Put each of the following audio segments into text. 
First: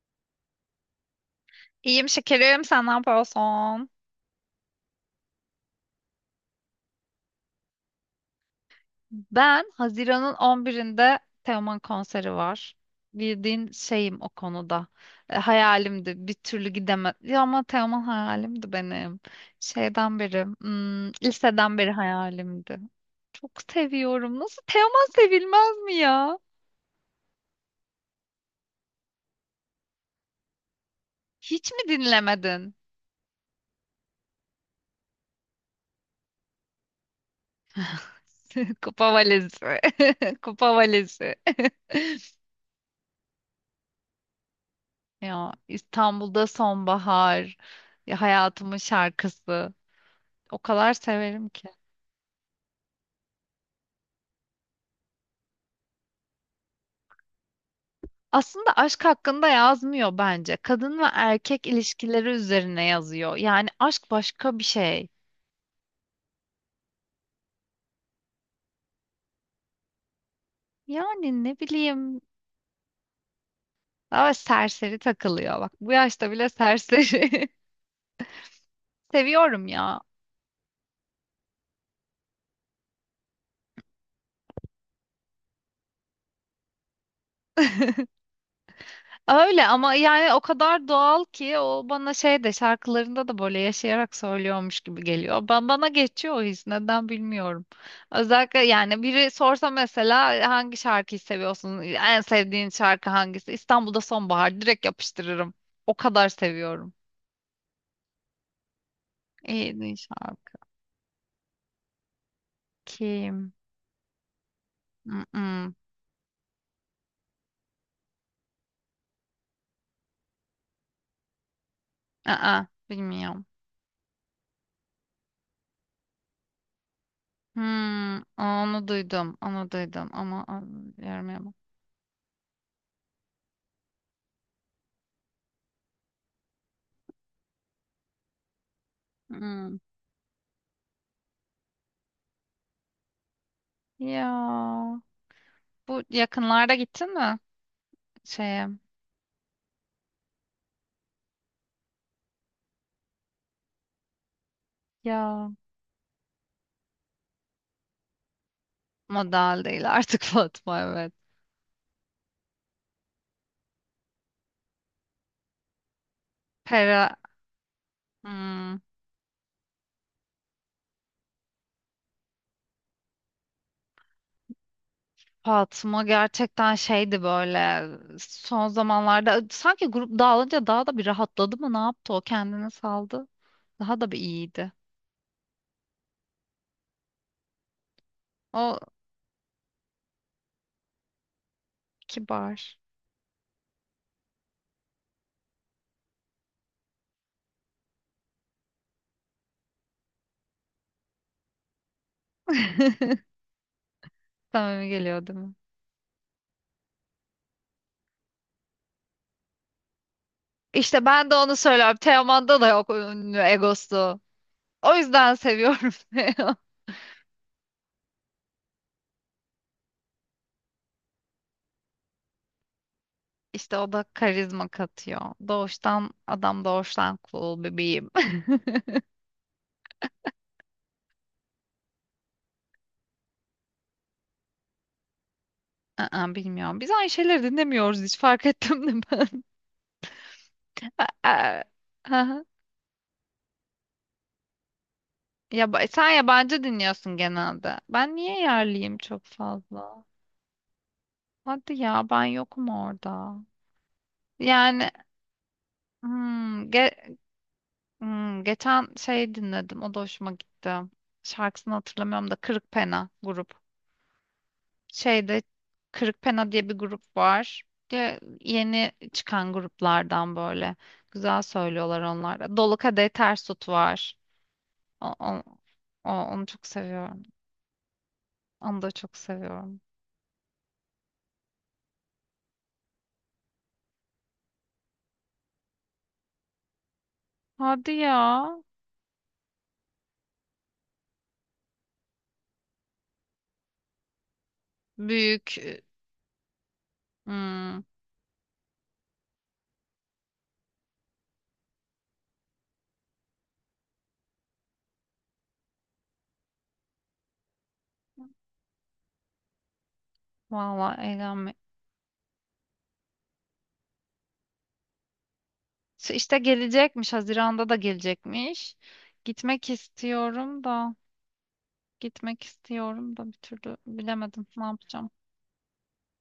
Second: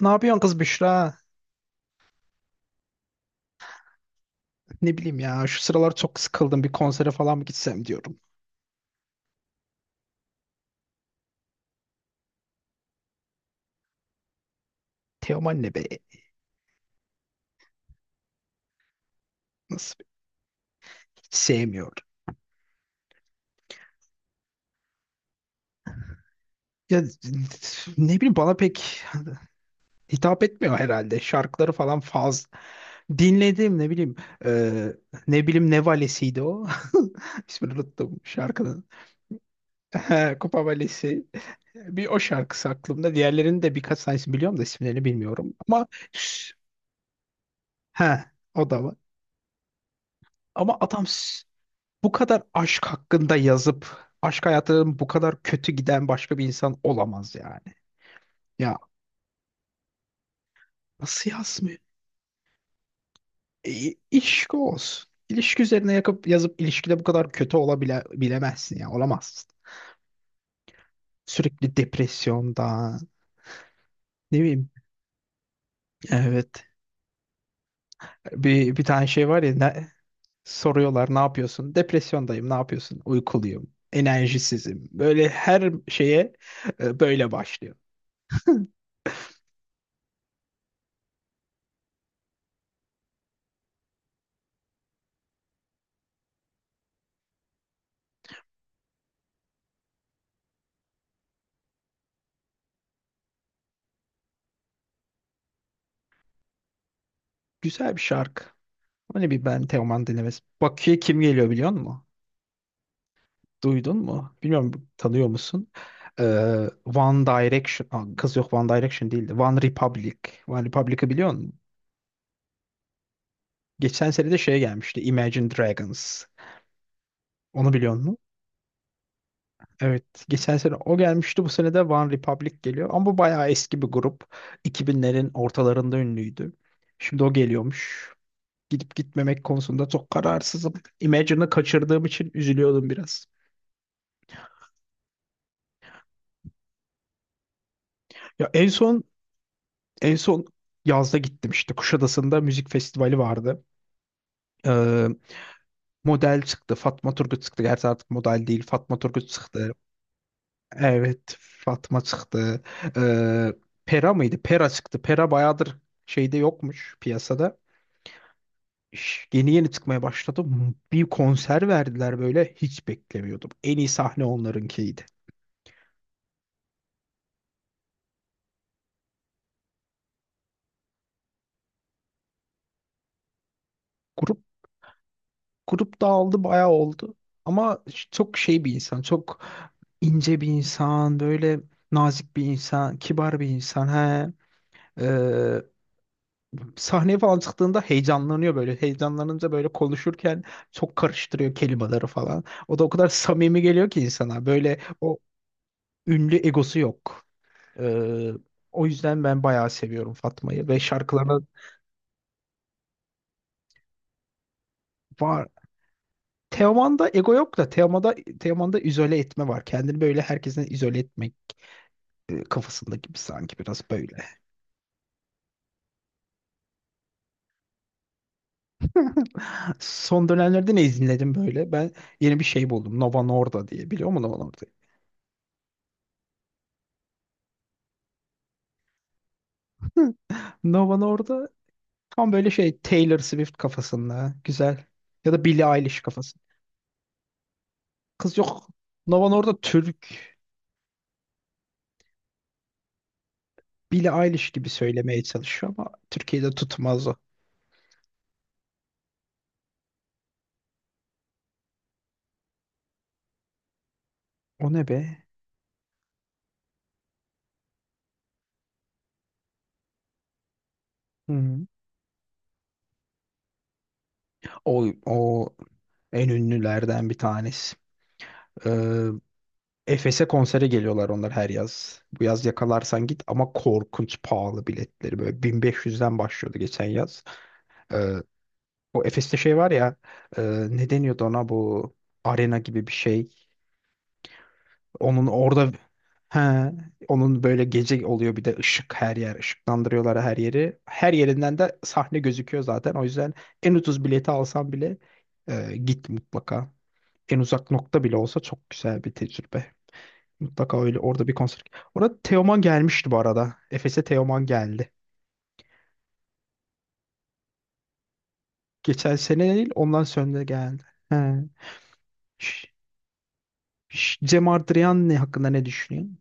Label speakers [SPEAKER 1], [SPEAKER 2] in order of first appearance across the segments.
[SPEAKER 1] Ne yapıyorsun kız Büşra?
[SPEAKER 2] İyiyim şekerim, sen ne yapıyorsun?
[SPEAKER 1] Ne bileyim ya, şu sıralar çok sıkıldım, bir konsere falan mı gitsem diyorum.
[SPEAKER 2] Ben Haziran'ın 11'inde Teoman konseri var. Bildiğin şeyim o konuda. E,
[SPEAKER 1] Teoman ne be?
[SPEAKER 2] hayalimdi. Bir türlü gidemez. Ya ama Teoman hayalimdi benim.
[SPEAKER 1] Nasıl be?
[SPEAKER 2] Şeyden beri,
[SPEAKER 1] Hiç
[SPEAKER 2] liseden beri
[SPEAKER 1] sevmiyorum.
[SPEAKER 2] hayalimdi. Çok seviyorum. Nasıl Teoman sevilmez mi ya?
[SPEAKER 1] Ya, ne bileyim, bana pek hitap etmiyor herhalde. Şarkıları
[SPEAKER 2] Hiç mi
[SPEAKER 1] falan fazla.
[SPEAKER 2] dinlemedin?
[SPEAKER 1] Dinledim, ne bileyim, e, ne bileyim ne valisiydi o. İsmini unuttum şarkının.
[SPEAKER 2] Kupa valizi.
[SPEAKER 1] Kupa
[SPEAKER 2] Kupa
[SPEAKER 1] valisi.
[SPEAKER 2] valizi.
[SPEAKER 1] Bir o şarkısı aklımda. Diğerlerinin de birkaç tanesini biliyorum da isimlerini
[SPEAKER 2] Ya
[SPEAKER 1] bilmiyorum. Ama
[SPEAKER 2] İstanbul'da sonbahar.
[SPEAKER 1] he,
[SPEAKER 2] Ya
[SPEAKER 1] o
[SPEAKER 2] hayatımın
[SPEAKER 1] da var.
[SPEAKER 2] şarkısı. O
[SPEAKER 1] Ama
[SPEAKER 2] kadar
[SPEAKER 1] adam s.
[SPEAKER 2] severim ki.
[SPEAKER 1] Bu kadar aşk hakkında yazıp aşk hayatının bu kadar kötü giden başka bir insan olamaz yani.
[SPEAKER 2] Aslında
[SPEAKER 1] Ya,
[SPEAKER 2] aşk hakkında yazmıyor bence. Kadın ve
[SPEAKER 1] nasıl
[SPEAKER 2] erkek
[SPEAKER 1] yazmıyor?
[SPEAKER 2] ilişkileri üzerine yazıyor. Yani
[SPEAKER 1] E,
[SPEAKER 2] aşk
[SPEAKER 1] ilişki
[SPEAKER 2] başka bir
[SPEAKER 1] olsun.
[SPEAKER 2] şey.
[SPEAKER 1] İlişki üzerine yakıp yazıp ilişkide bu kadar kötü olabile bilemezsin, ya olamazsın.
[SPEAKER 2] Yani ne
[SPEAKER 1] Sürekli
[SPEAKER 2] bileyim.
[SPEAKER 1] depresyondan,
[SPEAKER 2] Daha
[SPEAKER 1] ne bileyim.
[SPEAKER 2] serseri takılıyor. Bak bu yaşta bile
[SPEAKER 1] Evet.
[SPEAKER 2] serseri.
[SPEAKER 1] Bir tane şey var ya,
[SPEAKER 2] Seviyorum
[SPEAKER 1] ne,
[SPEAKER 2] ya.
[SPEAKER 1] soruyorlar ne yapıyorsun? Depresyondayım. Ne yapıyorsun? Uykuluyum. Enerjisizim. Böyle her şeye böyle başlıyor.
[SPEAKER 2] Öyle ama yani o kadar doğal ki o bana şey de şarkılarında da böyle yaşayarak söylüyormuş gibi geliyor. Ben bana geçiyor o his neden bilmiyorum. Özellikle yani biri sorsa mesela hangi şarkıyı seviyorsun? En sevdiğin şarkı hangisi? İstanbul'da Sonbahar direkt yapıştırırım. O kadar seviyorum.
[SPEAKER 1] Güzel bir şarkı. Öyle bir ben
[SPEAKER 2] En iyi
[SPEAKER 1] Teoman denemez.
[SPEAKER 2] şarkı
[SPEAKER 1] Bakü'ye kim geliyor biliyor musun?
[SPEAKER 2] kim?
[SPEAKER 1] Duydun mu? Bilmiyorum, tanıyor musun?
[SPEAKER 2] Mm-mm.
[SPEAKER 1] Ee, One Direction. Aa, kız yok, One Direction değildi. One Republic. One Republic'ı biliyor musun?
[SPEAKER 2] Aa, bilmiyorum.
[SPEAKER 1] Geçen sene de şey gelmişti. Imagine Dragons. Onu biliyor musun?
[SPEAKER 2] Hmm, onu duydum, onu duydum
[SPEAKER 1] Evet.
[SPEAKER 2] ama
[SPEAKER 1] Geçen sene o
[SPEAKER 2] bilmiyorum ya.
[SPEAKER 1] gelmişti. Bu sene de One Republic geliyor. Ama bu bayağı eski bir grup. 2000'lerin ortalarında ünlüydü. Şimdi o geliyormuş. Gidip gitmemek
[SPEAKER 2] Hmm.
[SPEAKER 1] konusunda çok kararsızım. Imagine'ı kaçırdığım için üzülüyordum biraz.
[SPEAKER 2] Ya. Bu yakınlarda gittin mi
[SPEAKER 1] Ya,
[SPEAKER 2] şeye?
[SPEAKER 1] en son en son yazda gittim, işte Kuşadası'nda müzik festivali vardı. Ee,
[SPEAKER 2] Ya,
[SPEAKER 1] Model çıktı. Fatma Turgut çıktı. Gerçi artık model değil. Fatma Turgut
[SPEAKER 2] model
[SPEAKER 1] çıktı.
[SPEAKER 2] değil artık, Fatma evet.
[SPEAKER 1] Evet. Fatma çıktı. Ee, Pera mıydı? Pera çıktı. Pera bayağıdır şeyde yokmuş
[SPEAKER 2] Pera,
[SPEAKER 1] piyasada.
[SPEAKER 2] hmm,
[SPEAKER 1] Yeni yeni çıkmaya başladı. Bir konser verdiler böyle. Hiç beklemiyordum. En iyi sahne onlarınkiydi.
[SPEAKER 2] Fatma gerçekten şeydi böyle son zamanlarda sanki grup dağılınca daha da bir rahatladı mı ne yaptı o kendini saldı. Daha da bir
[SPEAKER 1] Grup
[SPEAKER 2] iyiydi.
[SPEAKER 1] grup dağıldı, bayağı oldu. Ama çok şey bir
[SPEAKER 2] O
[SPEAKER 1] insan, çok ince bir insan, böyle nazik bir
[SPEAKER 2] kibar.
[SPEAKER 1] insan, kibar bir insan. He. Ee, Sahneye falan çıktığında heyecanlanıyor böyle. Heyecanlanınca böyle konuşurken çok karıştırıyor kelimeleri falan. O da o kadar samimi geliyor ki insana. Böyle
[SPEAKER 2] Samimi
[SPEAKER 1] o
[SPEAKER 2] geliyor değil mi?
[SPEAKER 1] ünlü egosu yok. Ee, O yüzden ben bayağı seviyorum Fatma'yı ve
[SPEAKER 2] İşte ben de
[SPEAKER 1] şarkılarına
[SPEAKER 2] onu söylüyorum. Teoman'da da yok ünlü egosu. O yüzden
[SPEAKER 1] var.
[SPEAKER 2] seviyorum.
[SPEAKER 1] Teoman'da ego yok da, Teoman'da izole etme var. Kendini böyle herkesten izole etmek, kafasında gibi sanki
[SPEAKER 2] İşte
[SPEAKER 1] biraz
[SPEAKER 2] o da
[SPEAKER 1] böyle.
[SPEAKER 2] karizma katıyor. Doğuştan adam doğuştan cool bebeğim.
[SPEAKER 1] Son dönemlerde ne izledim böyle? Ben yeni bir şey buldum. Nova Norda diye. Biliyor musun Nova Norda'yı?
[SPEAKER 2] Aa, bilmiyorum. Biz aynı şeyleri dinlemiyoruz, hiç fark ettim de ben.
[SPEAKER 1] Nova Norda
[SPEAKER 2] Aa,
[SPEAKER 1] tam
[SPEAKER 2] aha.
[SPEAKER 1] böyle şey, Taylor Swift kafasında. Güzel. Ya da Billie
[SPEAKER 2] Ya ba-
[SPEAKER 1] Eilish
[SPEAKER 2] sen
[SPEAKER 1] kafası.
[SPEAKER 2] yabancı dinliyorsun genelde. Ben
[SPEAKER 1] Kız
[SPEAKER 2] niye
[SPEAKER 1] yok.
[SPEAKER 2] yerliyim çok
[SPEAKER 1] Nova Norda
[SPEAKER 2] fazla?
[SPEAKER 1] Türk.
[SPEAKER 2] Hadi ya, ben yokum orada.
[SPEAKER 1] Billie Eilish gibi
[SPEAKER 2] Yani
[SPEAKER 1] söylemeye çalışıyor ama Türkiye'de
[SPEAKER 2] hmm,
[SPEAKER 1] tutmaz
[SPEAKER 2] ge-
[SPEAKER 1] o.
[SPEAKER 2] geçen şey dinledim. O da hoşuma gitti. Şarkısını hatırlamıyorum da, Kırık Pena grup.
[SPEAKER 1] O ne be?
[SPEAKER 2] Şeyde Kırıkpena diye bir grup var. Ya, yeni çıkan gruplardan böyle.
[SPEAKER 1] Hı
[SPEAKER 2] Güzel
[SPEAKER 1] hı.
[SPEAKER 2] söylüyorlar onlar da. Dolu Kadehi Ters Tut var.
[SPEAKER 1] O,
[SPEAKER 2] O, o-
[SPEAKER 1] o
[SPEAKER 2] o-
[SPEAKER 1] en
[SPEAKER 2] onu çok
[SPEAKER 1] ünlülerden bir
[SPEAKER 2] seviyorum.
[SPEAKER 1] tanesi.
[SPEAKER 2] Onu da
[SPEAKER 1] Ee,
[SPEAKER 2] çok seviyorum.
[SPEAKER 1] Efes'e konsere geliyorlar onlar her yaz. Bu yaz yakalarsan git, ama korkunç pahalı biletleri. Böyle 1500'den başlıyordu geçen yaz.
[SPEAKER 2] Hadi
[SPEAKER 1] Ee,
[SPEAKER 2] ya.
[SPEAKER 1] O Efes'te şey var ya, e, ne deniyordu ona, bu arena gibi bir şey. Onun
[SPEAKER 2] Büyük.
[SPEAKER 1] orada, he, onun böyle
[SPEAKER 2] Hmm,
[SPEAKER 1] gece oluyor, bir de ışık, her yer ışıklandırıyorlar her yeri. Her yerinden de sahne gözüküyor zaten. O yüzden en ucuz bileti alsan bile, git mutlaka. En uzak nokta bile olsa çok güzel bir tecrübe. Mutlaka
[SPEAKER 2] valla
[SPEAKER 1] öyle orada bir
[SPEAKER 2] eğlenme.
[SPEAKER 1] konser. Orada Teoman gelmişti bu arada. Efes'e Teoman geldi.
[SPEAKER 2] Şu İşte gelecekmiş. Haziran'da da gelecekmiş.
[SPEAKER 1] Geçen sene değil,
[SPEAKER 2] Gitmek
[SPEAKER 1] ondan sonra da
[SPEAKER 2] istiyorum
[SPEAKER 1] geldi.
[SPEAKER 2] da.
[SPEAKER 1] He.
[SPEAKER 2] Gitmek
[SPEAKER 1] Ş-
[SPEAKER 2] istiyorum da, bir türlü bilemedim
[SPEAKER 1] Cem
[SPEAKER 2] ne
[SPEAKER 1] Adrian
[SPEAKER 2] yapacağım.
[SPEAKER 1] ne hakkında ne düşünüyorsun?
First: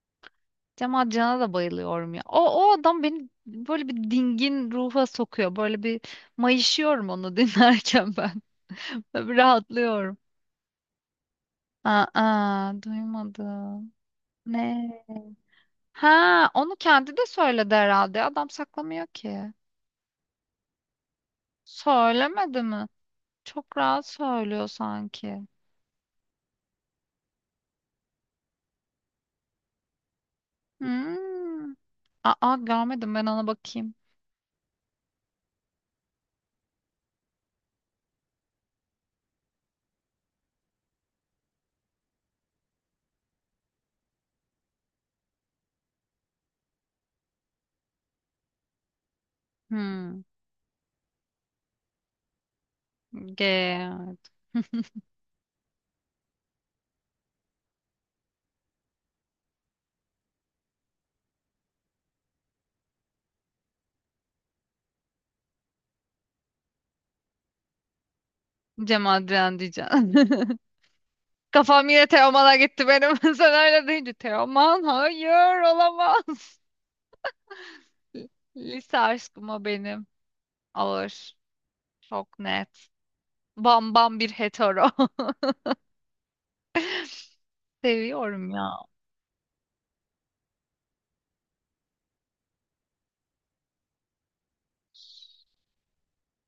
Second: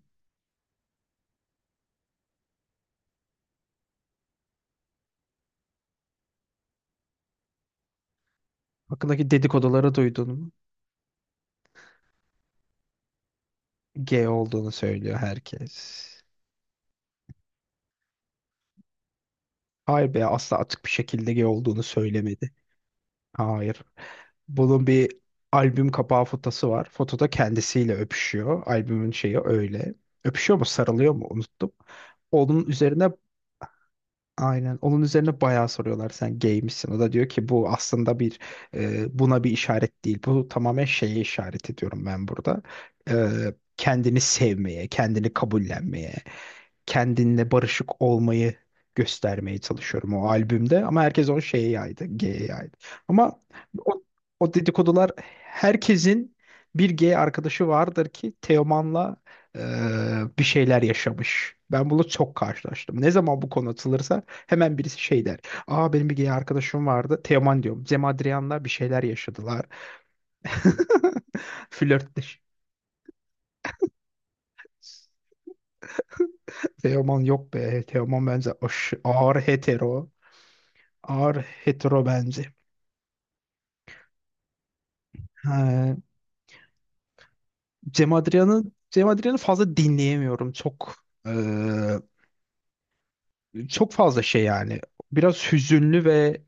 [SPEAKER 2] Cemal Can'a da bayılıyorum ya. O, o adam beni böyle bir dingin ruha sokuyor. Böyle bir mayışıyorum onu dinlerken ben. Böyle
[SPEAKER 1] Hakkındaki
[SPEAKER 2] bir
[SPEAKER 1] dedikoduları
[SPEAKER 2] rahatlıyorum.
[SPEAKER 1] duydun mu?
[SPEAKER 2] Aa, aa, duymadım.
[SPEAKER 1] G olduğunu
[SPEAKER 2] Ne?
[SPEAKER 1] söylüyor herkes.
[SPEAKER 2] Ha, onu kendi de söyledi herhalde. Adam saklamıyor ki.
[SPEAKER 1] Hayır be, asla açık bir şekilde G olduğunu söylemedi.
[SPEAKER 2] Söylemedi mi? Çok
[SPEAKER 1] Hayır.
[SPEAKER 2] rahat söylüyor
[SPEAKER 1] Bunun bir
[SPEAKER 2] sanki.
[SPEAKER 1] albüm kapağı fotosu var. Fotoda kendisiyle öpüşüyor. Albümün şeyi öyle. Öpüşüyor mu, sarılıyor mu, unuttum.
[SPEAKER 2] Hmm. Aa,
[SPEAKER 1] Onun üzerine,
[SPEAKER 2] görmedim, ben ona bakayım.
[SPEAKER 1] aynen onun üzerine bayağı soruyorlar sen gay misin? O da diyor ki bu aslında bir, buna bir işaret değil. Bu tamamen şeye işaret ediyorum ben burada. E, Kendini sevmeye, kendini kabullenmeye, kendinle barışık olmayı göstermeye çalışıyorum
[SPEAKER 2] Hmm.
[SPEAKER 1] o albümde. Ama herkes onu şeye yaydı, G'ye yaydı. Ama
[SPEAKER 2] G.
[SPEAKER 1] o, o dedikodular, herkesin bir G arkadaşı vardır ki Teoman'la, e, bir şeyler yaşamış. Ben bunu çok karşılaştım. Ne zaman bu konu atılırsa hemen birisi şey der. Aa, benim bir gay arkadaşım vardı. Teoman diyorum. Cem Adrian'la bir şeyler
[SPEAKER 2] Cemal Can
[SPEAKER 1] yaşadılar.
[SPEAKER 2] diyeceğim. Kafam yine
[SPEAKER 1] Flörtleş.
[SPEAKER 2] Teoman'a gitti benim. Sen öyle deyince Teoman hayır olamaz.
[SPEAKER 1] Teoman yok be. Teoman bence
[SPEAKER 2] Lise
[SPEAKER 1] ağır
[SPEAKER 2] aşkım o benim.
[SPEAKER 1] hetero.
[SPEAKER 2] Ağır.
[SPEAKER 1] Ağır hetero
[SPEAKER 2] Çok
[SPEAKER 1] bence.
[SPEAKER 2] net. Bam bam bir hetero.
[SPEAKER 1] Ha, Cem
[SPEAKER 2] Seviyorum
[SPEAKER 1] Adrian'ı
[SPEAKER 2] ya.
[SPEAKER 1] Cem Adrian'ı fazla dinleyemiyorum. Çok, çok fazla şey yani. Biraz hüzünlü ve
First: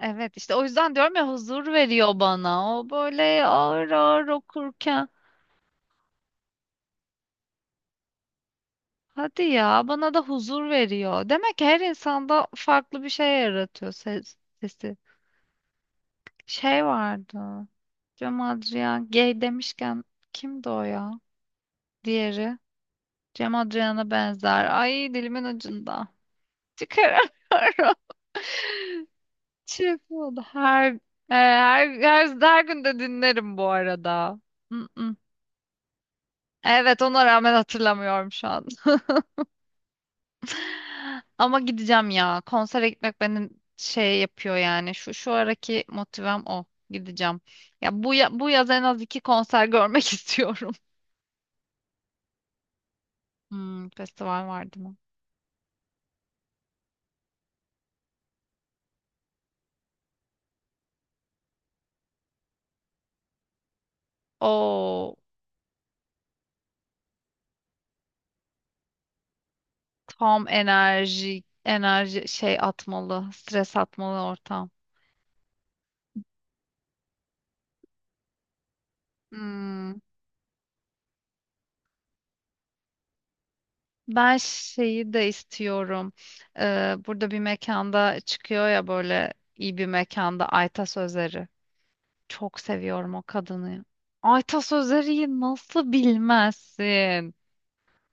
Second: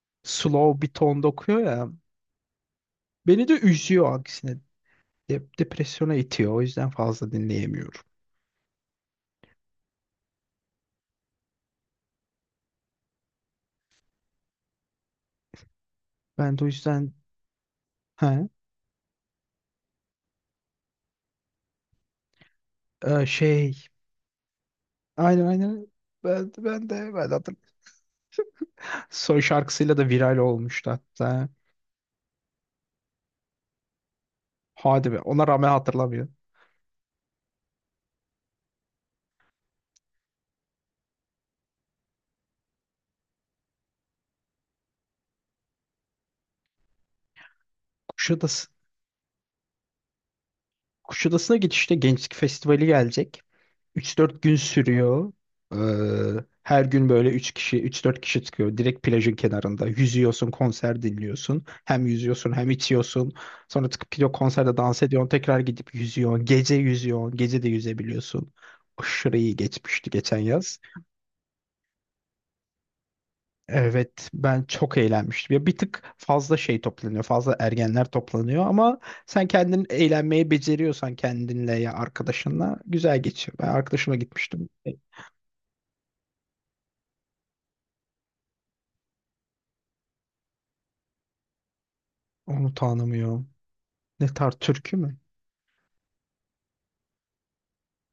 [SPEAKER 2] Evet işte o
[SPEAKER 1] slow bir
[SPEAKER 2] yüzden diyorum
[SPEAKER 1] tonda
[SPEAKER 2] ya,
[SPEAKER 1] okuyor
[SPEAKER 2] huzur
[SPEAKER 1] ya.
[SPEAKER 2] veriyor bana. O böyle
[SPEAKER 1] Beni de
[SPEAKER 2] ağır
[SPEAKER 1] üzüyor
[SPEAKER 2] ağır
[SPEAKER 1] aksine.
[SPEAKER 2] okurken.
[SPEAKER 1] Depresyona itiyor. O yüzden fazla dinleyemiyorum.
[SPEAKER 2] Hadi ya, bana da huzur veriyor. Demek ki her insanda farklı bir şey yaratıyor sesi.
[SPEAKER 1] Ben de o
[SPEAKER 2] Şey
[SPEAKER 1] yüzden,
[SPEAKER 2] vardı. Cem
[SPEAKER 1] ha,
[SPEAKER 2] Adrian gay demişken kimdi o ya? Diğeri.
[SPEAKER 1] e,
[SPEAKER 2] Cem
[SPEAKER 1] şey
[SPEAKER 2] Adrian'a benzer. Ay, dilimin
[SPEAKER 1] aynen aynen
[SPEAKER 2] ucunda.
[SPEAKER 1] ben de hatırlıyorum.
[SPEAKER 2] Çıkaramıyorum.
[SPEAKER 1] Son şarkısıyla
[SPEAKER 2] Şey
[SPEAKER 1] da viral
[SPEAKER 2] oldu.
[SPEAKER 1] olmuştu
[SPEAKER 2] Her, e,
[SPEAKER 1] hatta.
[SPEAKER 2] her, her, her gün de dinlerim bu arada.
[SPEAKER 1] Hadi
[SPEAKER 2] Mm-mm.
[SPEAKER 1] be. Ona rağmen hatırlamıyorum.
[SPEAKER 2] Evet, ona rağmen hatırlamıyorum şu an. Ama gideceğim ya. Konsere gitmek beni şey yapıyor yani. Şu şu araki motivem o. Gideceğim. Bu
[SPEAKER 1] Kuşadası
[SPEAKER 2] yaz en az iki konser görmek istiyorum.
[SPEAKER 1] Kuşadası'na geçişte Gençlik Festivali gelecek.
[SPEAKER 2] Hmm,
[SPEAKER 1] Üç dört
[SPEAKER 2] festival
[SPEAKER 1] gün
[SPEAKER 2] vardı mı?
[SPEAKER 1] sürüyor. Her gün böyle 3 kişi, üç dört kişi çıkıyor. Direkt plajın kenarında. Yüzüyorsun, konser dinliyorsun. Hem yüzüyorsun hem içiyorsun. Sonra çıkıp gidiyor, konserde dans
[SPEAKER 2] Oo.
[SPEAKER 1] ediyorsun. Tekrar gidip yüzüyorsun. Gece yüzüyorsun. Gece de yüzebiliyorsun. Aşırı iyi geçmişti geçen
[SPEAKER 2] Tam
[SPEAKER 1] yaz.
[SPEAKER 2] enerji, enerji şey atmalı, stres atmalı
[SPEAKER 1] Evet, ben
[SPEAKER 2] ortam.
[SPEAKER 1] çok eğlenmiştim. Ya bir tık fazla şey toplanıyor. Fazla ergenler toplanıyor ama sen kendin
[SPEAKER 2] Hmm.
[SPEAKER 1] eğlenmeyi beceriyorsan kendinle ya arkadaşınla güzel geçiyor. Ben arkadaşıma
[SPEAKER 2] Ben
[SPEAKER 1] gitmiştim. E,
[SPEAKER 2] şeyi de istiyorum. Burada bir mekanda çıkıyor ya, böyle iyi bir mekanda, Ayta Sözleri. Çok
[SPEAKER 1] onu
[SPEAKER 2] seviyorum o
[SPEAKER 1] tanımıyorum.
[SPEAKER 2] kadını.
[SPEAKER 1] Ne tarz,
[SPEAKER 2] Ayta
[SPEAKER 1] türkü mü?
[SPEAKER 2] Sözeri'yi nasıl bilmezsin?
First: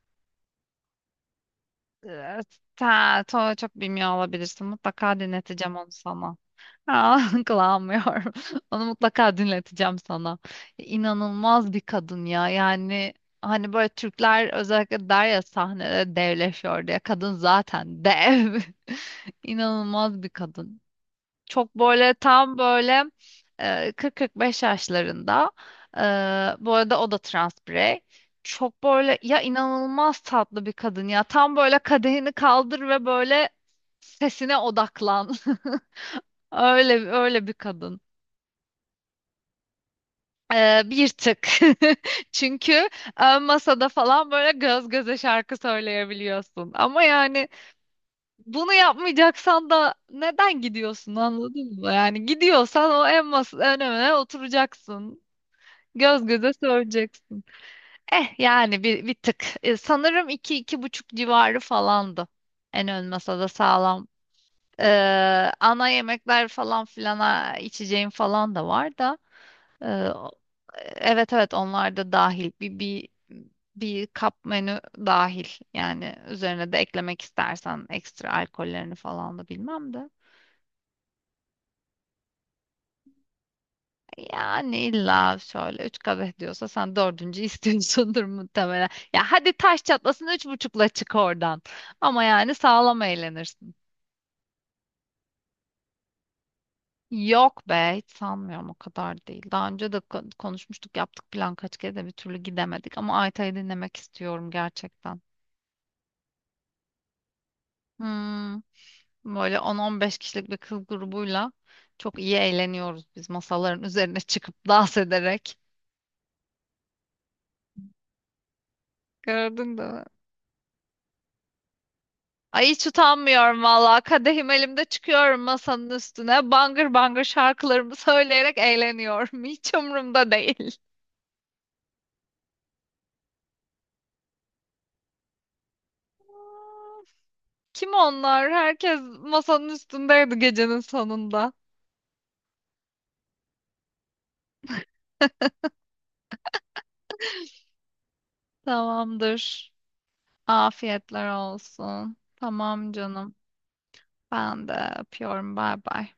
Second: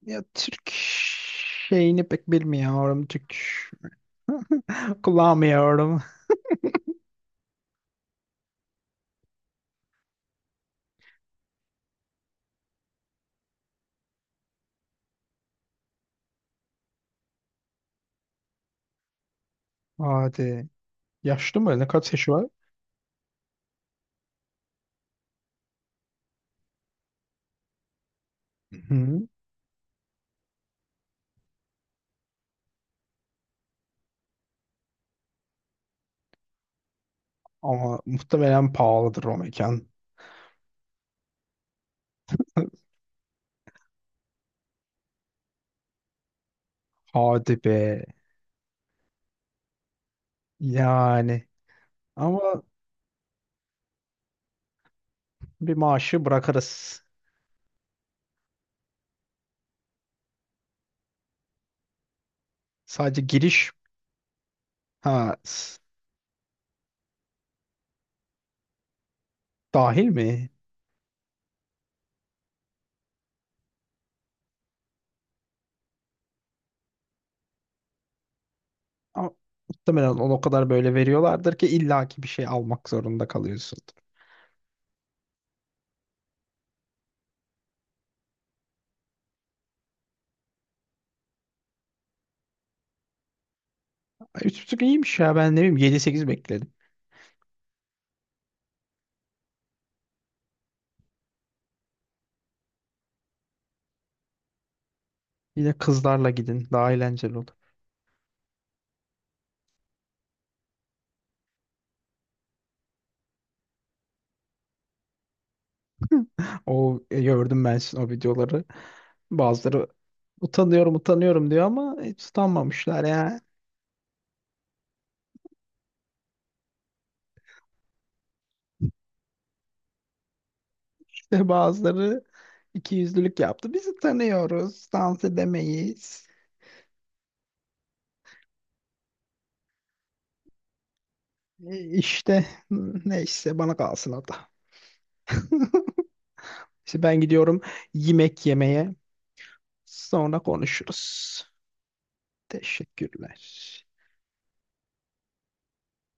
[SPEAKER 1] Ya Türk şeyini pek
[SPEAKER 2] Ee,
[SPEAKER 1] bilmiyorum.
[SPEAKER 2] sen,
[SPEAKER 1] Türk
[SPEAKER 2] sonra çok bilmiyor olabilirsin. Mutlaka dinleteceğim onu
[SPEAKER 1] kullanmıyorum.
[SPEAKER 2] sana. Aa, kıvamıyorum. Onu mutlaka dinleteceğim sana. İnanılmaz bir kadın ya. Yani hani böyle Türkler özellikle der ya sahnede devleşiyor diye. Kadın zaten dev. İnanılmaz bir
[SPEAKER 1] Hadi.
[SPEAKER 2] kadın.
[SPEAKER 1] Yaşlı
[SPEAKER 2] Çok
[SPEAKER 1] mı? Ne, kaç
[SPEAKER 2] böyle,
[SPEAKER 1] yaşı var?
[SPEAKER 2] tam böyle, 40-45 yaşlarında. E, bu arada o da trans birey. Çok böyle
[SPEAKER 1] Hı.
[SPEAKER 2] ya, inanılmaz tatlı bir kadın ya. Tam böyle kadehini kaldır ve böyle sesine odaklan. Öyle öyle bir kadın.
[SPEAKER 1] Ama muhtemelen pahalıdır o mekan.
[SPEAKER 2] Bir tık. Çünkü ön masada falan böyle göz göze şarkı söyleyebiliyorsun. Ama yani
[SPEAKER 1] Hadi be.
[SPEAKER 2] bunu yapmayacaksan da neden gidiyorsun,
[SPEAKER 1] Yani.
[SPEAKER 2] anladın mı? Yani
[SPEAKER 1] Ama
[SPEAKER 2] gidiyorsan o en masa önüne oturacaksın.
[SPEAKER 1] bir maaşı
[SPEAKER 2] Göz göze
[SPEAKER 1] bırakırız.
[SPEAKER 2] söyleyeceksin. Eh yani bir tık. Sanırım iki, iki buçuk civarı falandı. En ön
[SPEAKER 1] Sadece
[SPEAKER 2] masada
[SPEAKER 1] giriş,
[SPEAKER 2] sağlam. Ee,
[SPEAKER 1] ha
[SPEAKER 2] ana yemekler falan filana, içeceğim falan da var da.
[SPEAKER 1] dahil
[SPEAKER 2] Ee, o-
[SPEAKER 1] mi?
[SPEAKER 2] evet evet, onlar da dahil. Bir kap menü dahil. Yani üzerine de eklemek istersen ekstra alkollerini
[SPEAKER 1] Ama
[SPEAKER 2] falan da bilmem
[SPEAKER 1] muhtemelen
[SPEAKER 2] de.
[SPEAKER 1] onu o kadar böyle veriyorlardır ki illaki bir şey almak zorunda kalıyorsun.
[SPEAKER 2] Yani illa şöyle üç kadeh diyorsa sen dördüncü istiyorsundur muhtemelen. Ya hadi, taş çatlasın üç buçukla çık oradan. Ama yani sağlam eğlenirsin.
[SPEAKER 1] Ay, üç buçuk iyiymiş ya, ben ne bileyim 7-8 bekledim.
[SPEAKER 2] Yok be, hiç sanmıyorum, o kadar değil. Daha önce de konuşmuştuk, yaptık plan kaç kere de bir türlü gidemedik. Ama Ayta'yı dinlemek istiyorum gerçekten.
[SPEAKER 1] Yine kızlarla gidin, daha eğlenceli olur.
[SPEAKER 2] Hmm. Böyle 10-15 kişilik bir kız grubuyla çok iyi eğleniyoruz biz, masaların üzerine çıkıp dans ederek.
[SPEAKER 1] O, gördüm ben sizin o videoları.
[SPEAKER 2] Gördün
[SPEAKER 1] Bazıları
[SPEAKER 2] değil mi?
[SPEAKER 1] utanıyorum utanıyorum diyor ama hiç
[SPEAKER 2] Ay, hiç
[SPEAKER 1] utanmamışlar ya.
[SPEAKER 2] utanmıyorum valla. Kadehim elimde çıkıyorum masanın üstüne. Bangır bangır şarkılarımı söyleyerek eğleniyorum. Hiç umurumda değil.
[SPEAKER 1] İşte bazıları iki yüzlülük yaptı. Biz utanıyoruz, dans edemeyiz.
[SPEAKER 2] Kim onlar? Herkes masanın üstündeydi gecenin sonunda.
[SPEAKER 1] E, İşte neyse, bana kalsın o da. İşte ben gidiyorum yemek yemeye.
[SPEAKER 2] Tamamdır.
[SPEAKER 1] Sonra
[SPEAKER 2] Afiyetler
[SPEAKER 1] konuşuruz.
[SPEAKER 2] olsun. Tamam canım.
[SPEAKER 1] Teşekkürler.
[SPEAKER 2] Ben de öpüyorum. Bay bay.